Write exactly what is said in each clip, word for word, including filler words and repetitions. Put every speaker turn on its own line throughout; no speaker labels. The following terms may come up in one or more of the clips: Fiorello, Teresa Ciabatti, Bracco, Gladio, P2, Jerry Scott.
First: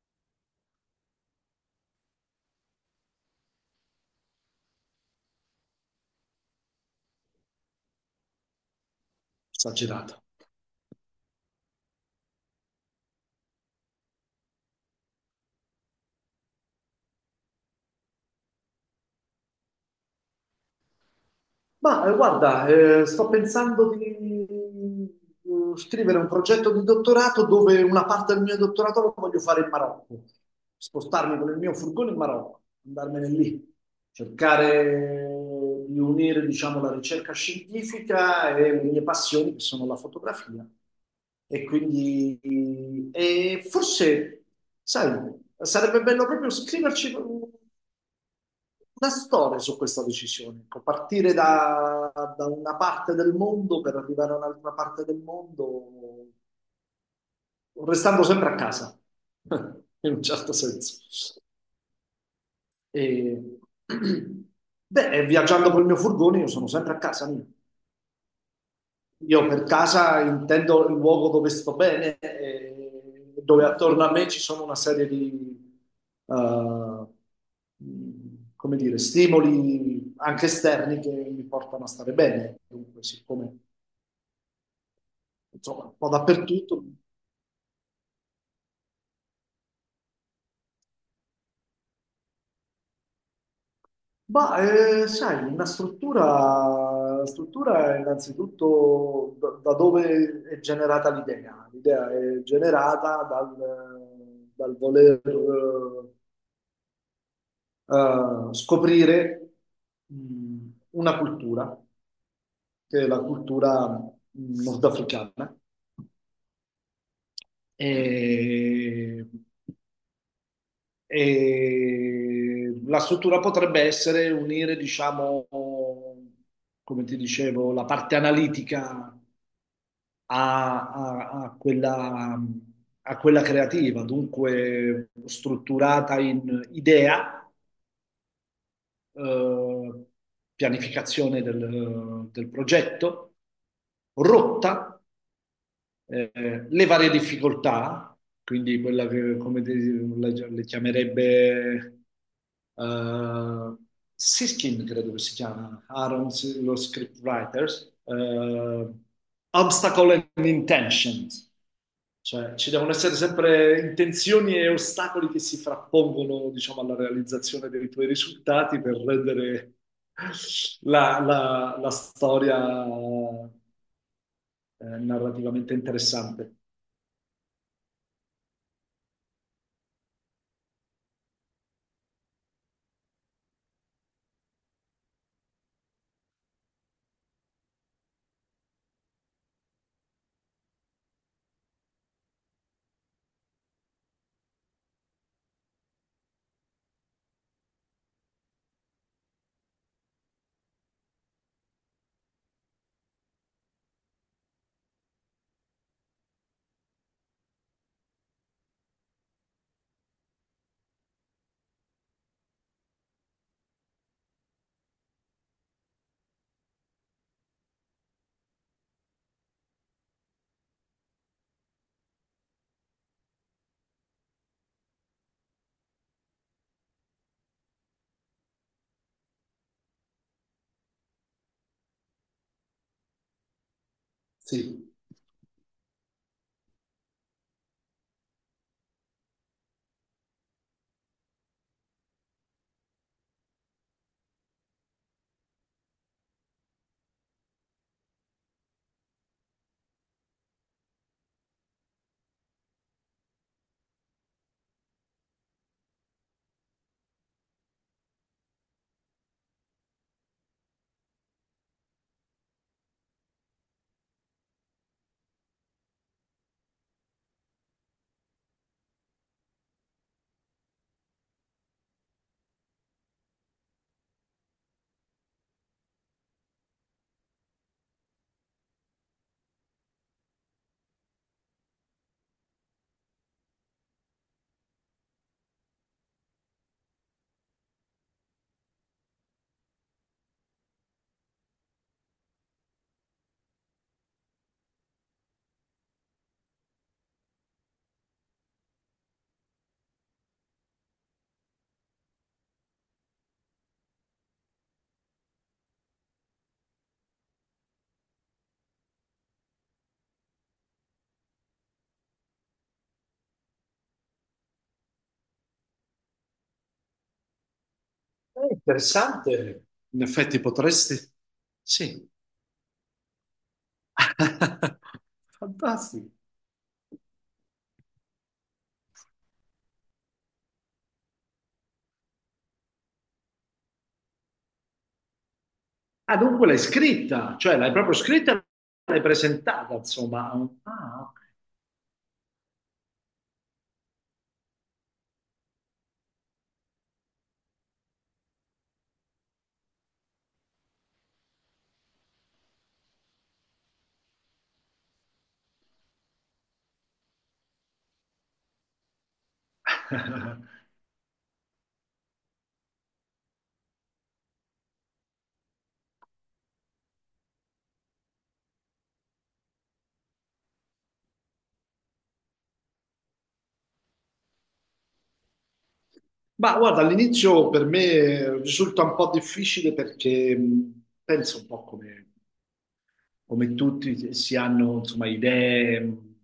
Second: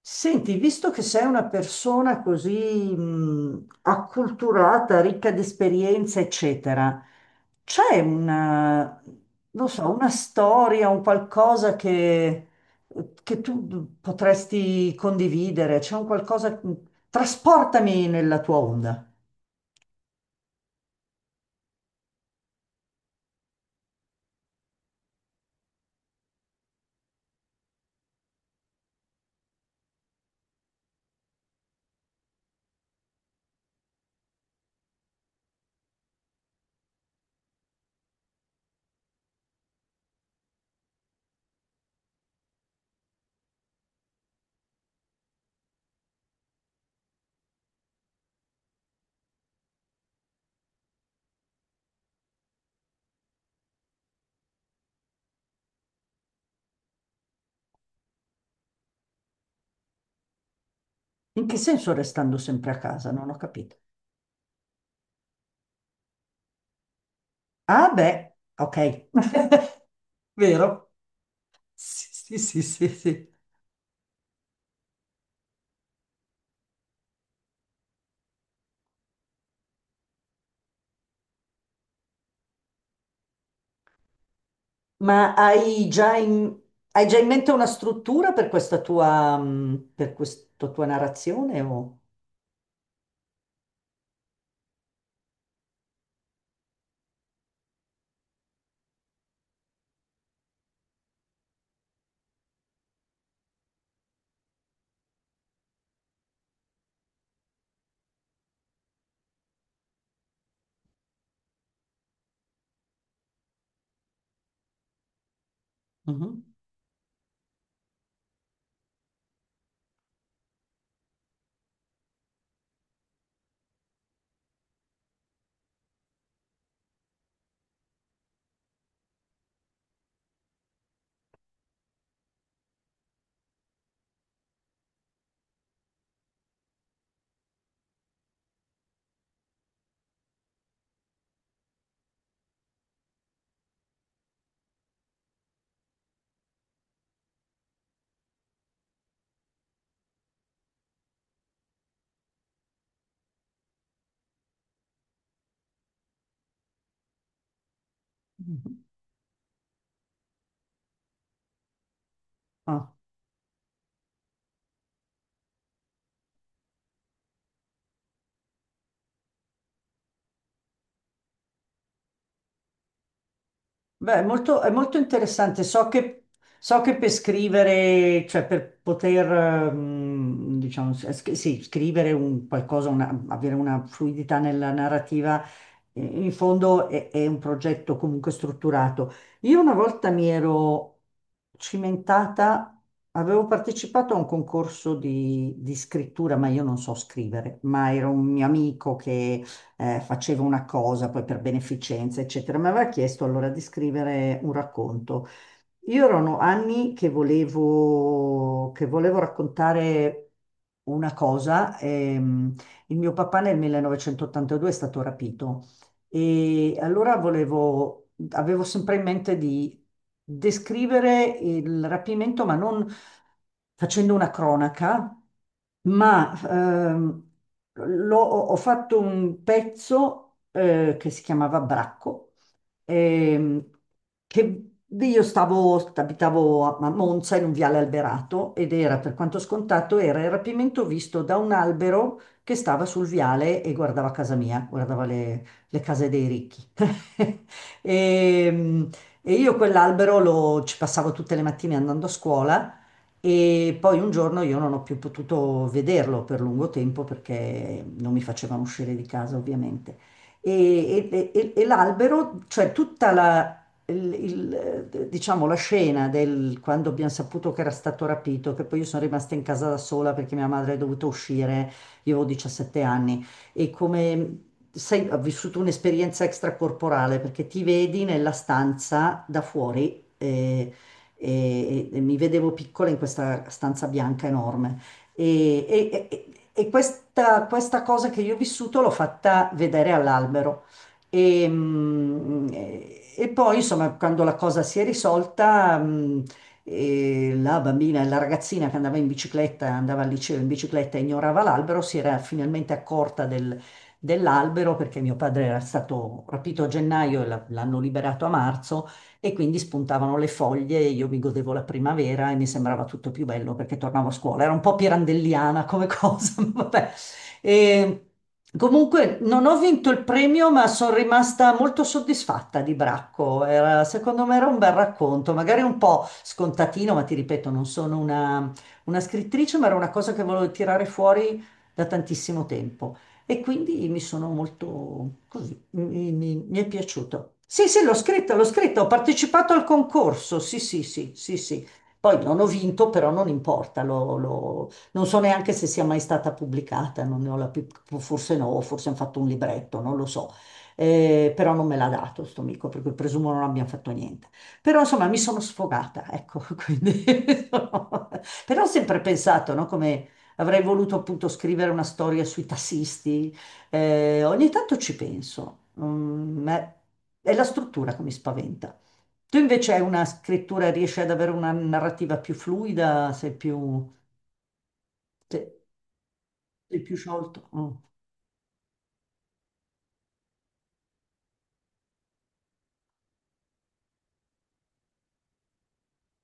Senti, visto che sei una persona così mh, acculturata, ricca di esperienza, eccetera, c'è una, non so, una
Esagerato.
storia, un qualcosa che, che tu potresti condividere? C'è un qualcosa... Trasportami nella tua onda.
Ma eh, guarda, eh, sto pensando di eh, scrivere un progetto di dottorato dove una parte del mio dottorato lo voglio fare in Marocco, spostarmi con il mio furgone in Marocco, andarmene lì, cercare di unire, diciamo, la ricerca scientifica e le mie passioni, che sono la fotografia. E quindi, e forse, sai, sarebbe bello proprio scriverci una storia su questa decisione, ecco, partire da, da una parte del mondo per arrivare a un'altra parte del mondo, restando sempre a casa, in un certo senso.
In che senso restando sempre a
E...
casa? Non ho capito.
Beh, viaggiando col mio furgone io sono sempre a casa mia.
Ah, beh, ok.
Io per casa intendo
Vero?
il luogo dove sto bene,
Sì, sì, sì, sì,
e
sì.
dove attorno a me ci sono una serie di, eh, come dire, stimoli anche esterni che mi portano a stare bene. Dunque, siccome,
Ma
insomma,
hai
un po'
già in,
dappertutto.
hai già in mente una struttura per questa tua, mm, per questa tua narrazione? O...
Ma, eh, sai, una struttura, la struttura è innanzitutto da, da dove è generata l'idea. L'idea è generata dal, dal voler... eh, eh, scoprire mh, una cultura, che è la cultura mm, nordafricana,
Mhm,
e, e la struttura potrebbe essere unire, diciamo, come ti dicevo, la parte analitica a, a- a quella, a quella creativa, dunque strutturata in idea, eh, pianificazione del, del progetto, rotta, eh, le varie difficoltà, quindi quella che come te- la, le chiamerebbe eh, Siskin, credo che si chiama, Aaron, S- lo scriptwriters,
mhm.
eh, obstacle and intentions, cioè ci devono
Ah.
essere sempre intenzioni e ostacoli che si frappongono, diciamo, alla realizzazione dei tuoi risultati per rendere la, la- la storia
Beh, è molto, è
eh,
molto interessante.
narrativamente
So che,
interessante.
so che per scrivere, cioè per poter, ehm, diciamo, s- s- sì, scrivere un qualcosa, una- avere una fluidità nella narrativa, eh, in fondo è, è un progetto comunque strutturato. Io una volta mi ero cimentata, avevo partecipato a un concorso di, di scrittura, ma io non so scrivere, ma era un mio amico eh, faceva una cosa poi per beneficenza, eccetera. Mi aveva chiesto allora di scrivere un racconto. Io erano anni che volevo, che volevo raccontare una cosa. Ehm, il mio papà nel millenovecentottantadue è stato rapito e allora volevo, avevo sempre in mente di descrivere il rapimento, ma non facendo una cronaca ma ehm, l'ho- ho fatto un pezzo eh, che si chiamava Bracco, ehm, che
Sì.
io stavo, abitavo a a Monza in un viale alberato ed era, per quanto scontato, era il rapimento visto da un albero che stava sul viale e guardava casa mia, guardava le, le case dei ricchi. E, e io quell'albero lo, ci passavo tutte le mattine andando a scuola. E poi un giorno io non ho più potuto vederlo per lungo tempo perché non mi facevano uscire di casa, ovviamente. E, e- e- e l'albero, cioè tutta la, il- il- diciamo, la scena del quando abbiamo saputo che era stato rapito, che poi io sono rimasta in casa da sola perché mia madre è dovuta uscire, io avevo diciassette anni, e come sai, ho vissuto un'esperienza extracorporale perché ti vedi nella stanza da fuori. Eh, E, e e mi vedevo piccola in questa stanza bianca enorme. E, e- e- e questa, questa cosa che io ho vissuto l'ho fatta vedere all'albero. E, mm, e- e poi, insomma, quando la cosa si è risolta, mm, e la bambina, la ragazzina che andava in bicicletta, andava al liceo in bicicletta e ignorava l'albero, si era finalmente accorta del- dell'albero perché mio padre era stato rapito a gennaio e la- l'hanno liberato a marzo e quindi spuntavano le foglie e io mi godevo la primavera e mi sembrava tutto più bello perché tornavo a scuola. Era un po' pirandelliana come cosa, ma vabbè. E
Eh,
comunque non ho
interessante.
vinto il
In effetti
premio, ma sono
potresti...
rimasta molto
Sì.
soddisfatta di Bracco. Era- secondo me era un bel racconto, magari un po'
Fantastico.
scontatino, ma ti ripeto, non sono una una scrittrice, ma era una cosa che volevo tirare fuori da tantissimo tempo. E quindi mi sono molto così, mi,
Ah,
mi-
dunque
mi
l'hai
è piaciuto.
scritta, cioè
Sì,
l'hai
sì, l'ho
proprio scritta
scritto,
e
l'ho scritto, ho
l'hai
partecipato al
presentata, insomma.
concorso, sì, sì, sì,
Ah,
sì, sì. Poi non ho vinto, però non importa, l'ho- l'ho- non so neanche se sia mai stata pubblicata, non ne ho la più, forse no, forse hanno fatto un libretto, non lo so. Eh, però non me l'ha dato sto amico, per cui presumo non abbiamo fatto niente. Però insomma mi sono sfogata, ecco, quindi... Però ho sempre pensato, no, come
ok.
avrei voluto appunto scrivere una storia sui tassisti. Eh, ogni tanto ci penso, mm, ma è la struttura che mi spaventa. Tu invece hai una scrittura, riesci ad avere una narrativa più fluida, sei più, se-
Ma
sei
guarda,
più sciolto.
all'inizio per
Mm.
me risulta un po' difficile perché mh, penso un po' come come tutti si hanno, insomma, idee mh,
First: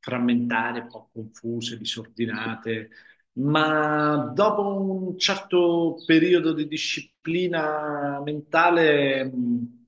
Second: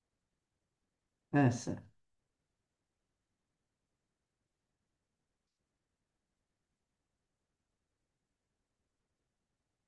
frammentare, un po'
Eh sì.
confuse,
Eh,
disordinate, ma dopo un certo periodo di disciplina mentale, mh,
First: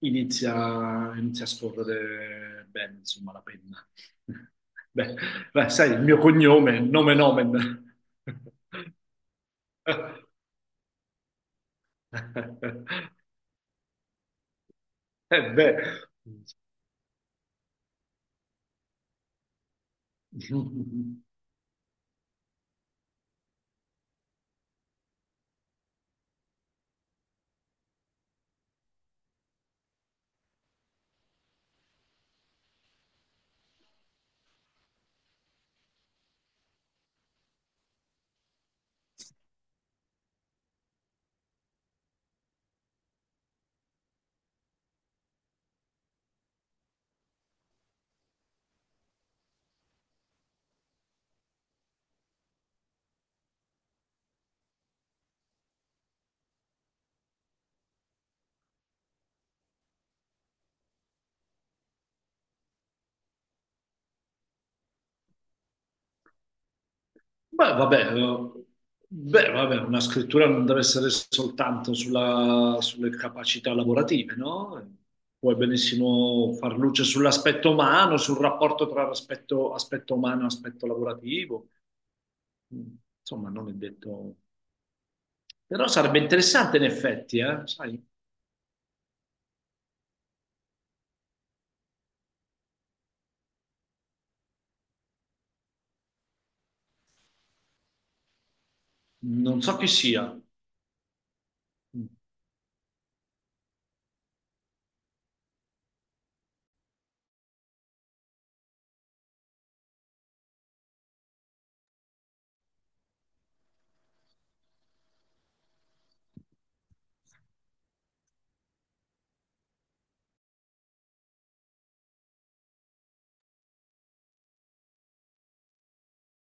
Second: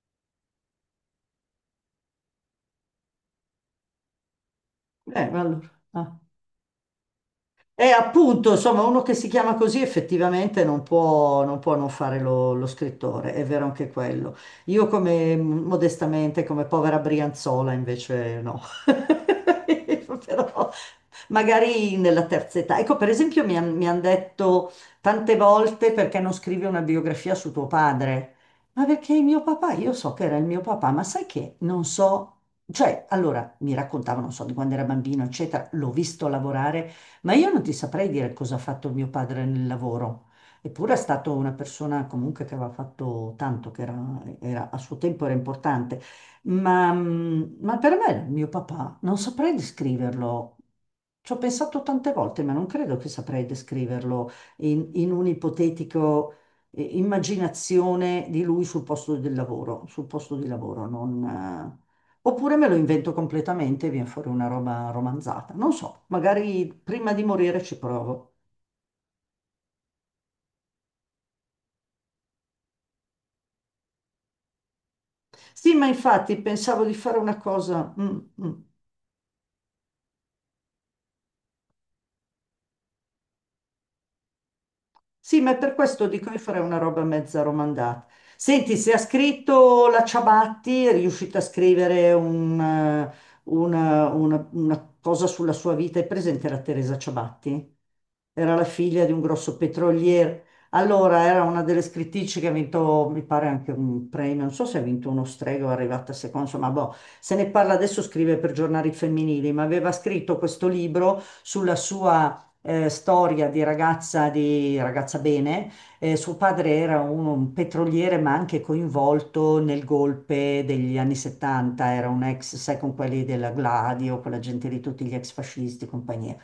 inizia, inizia a scorrere bene, insomma, la penna. Beh,
allora.
beh, sai, il
Ah.
mio cognome, nome
E
nomen
appunto, insomma, uno che si chiama così
omen.
effettivamente non può non, può non fare lo, lo scrittore, è vero anche quello. Io come
Eh beh.
modestamente, come povera Brianzola, invece no. Però magari nella terza età. Ecco, per esempio, mi hanno detto tante volte perché non scrivi una biografia su tuo padre. Ma perché il mio papà, io so che era il mio papà, ma sai che non so, cioè, allora mi raccontavano, non so, di quando era bambino, eccetera, l'ho visto lavorare, ma io non ti saprei dire cosa ha fatto mio padre nel lavoro. Eppure è stata una persona comunque che aveva fatto tanto, che era, era- a suo tempo era importante. Ma, mm, ma per me, era mio papà, non saprei descriverlo. Ci ho pensato tante volte, ma non credo che saprei descriverlo in, in un'ipotetico eh, immaginazione di lui sul posto del lavoro, sul posto di lavoro, non, eh, oppure me lo invento completamente e viene fuori una roba romanzata. Non so, magari prima di morire
Beh,
ci
vabbè,
provo.
eh, beh, vabbè, una scrittura non deve essere soltanto sulla- sulle capacità lavorative, no? Puoi
Sì, ma infatti
benissimo far
pensavo di
luce
fare una
sull'aspetto
cosa.
umano,
Mm,
sul
mm.
rapporto tra aspetto, aspetto umano e aspetto lavorativo. Mm. Insomma, non è detto...
Sì, ma per
Però
questo
sarebbe
dico io farei
interessante
una
in
roba
effetti,
mezza
eh, sai?
romandata. Senti, se ha scritto la Ciabatti, è riuscita a scrivere un, eh, una, una- una cosa sulla sua vita. È presente la Teresa Ciabatti? Era la figlia di un grosso
Non so chi sia.
petroliere. Allora, era una delle
Mm.
scrittrici che ha vinto, mi pare, anche un premio. Non so se ha vinto uno strega o è arrivata seconda, insomma, boh, se ne parla adesso, scrive per giornali femminili, ma aveva scritto questo libro sulla sua eh, storia di ragazza, di ragazza bene. Eh, suo padre era un, un petroliere, ma anche coinvolto nel golpe degli anni settanta, era un ex, sai, con quelli della Gladio, quella gente lì, tutti gli ex fascisti e compagnia.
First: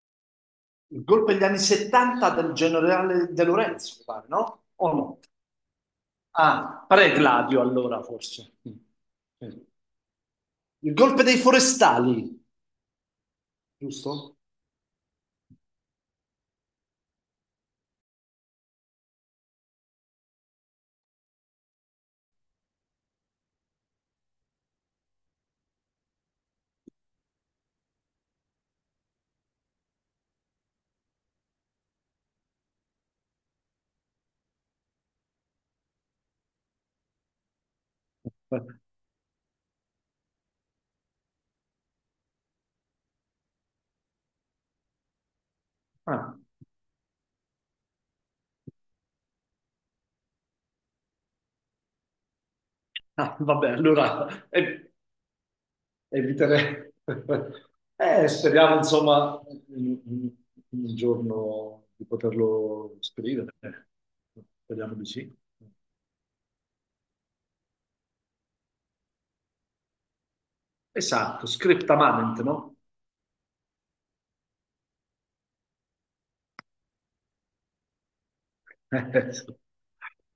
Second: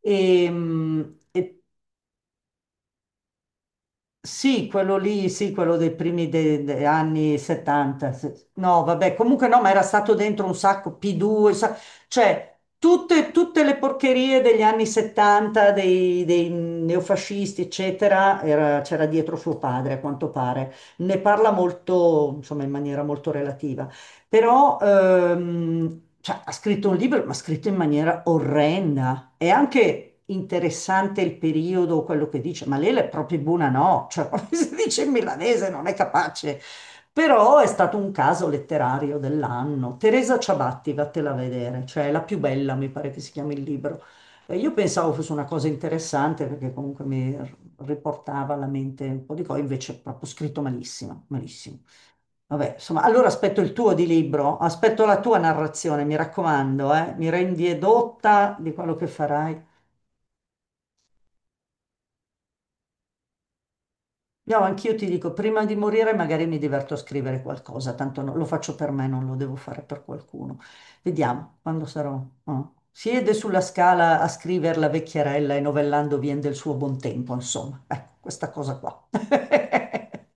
E,
Il
mh,
golpe degli anni
e
settanta del generale De Lorenzo, mi pare, no?
sì,
O
quello
no?
lì, sì, quello dei primi de- de-
Ah,
anni
Pre-Gladio allora,
settanta. se-
forse. Mm.
No, vabbè, comunque no,
Sì.
ma era stato dentro un sacco
Il golpe dei
P due, sa-
forestali,
cioè tutte, tutte le
giusto?
porcherie degli anni settanta, dei, dei neofascisti, eccetera, era- c'era dietro suo padre, a quanto pare. Ne parla molto, insomma, in maniera molto relativa. Però ehm, cioè, ha scritto un libro, ma ha scritto in maniera orrenda. È anche interessante il periodo, quello che dice, ma lei è proprio buona, no? Cioè, come si dice in milanese, non è capace. Però è stato un caso letterario dell'anno. Teresa Ciabatti, vattela a vedere, cioè è la più bella, mi pare che si chiami il libro. Eh, Io pensavo fosse una cosa
Ah,
interessante perché comunque mi r- riportava alla mente un po' di cose, invece è proprio scritto malissimo, malissimo. Vabbè, insomma, allora
ah,
aspetto
vabbè,
il tuo di
allora
libro,
eh,
aspetto la tua narrazione, mi
eviterei.
raccomando, eh? Mi rendi
Eh,
edotta di
speriamo,
quello che
insomma,
farai.
in- in- un giorno di poterlo scrivere.
No,
Speriamo
anch'io
di
ti dico,
sì.
prima di morire magari mi diverto a scrivere qualcosa, tanto no- lo faccio per me, non lo devo fare per qualcuno.
Esatto,
Vediamo, quando sarò...
scriptamamente,
no.
no?
Siede sulla scala a scrivere la vecchierella e novellando vien del suo buon tempo, insomma. Ecco, questa cosa qua.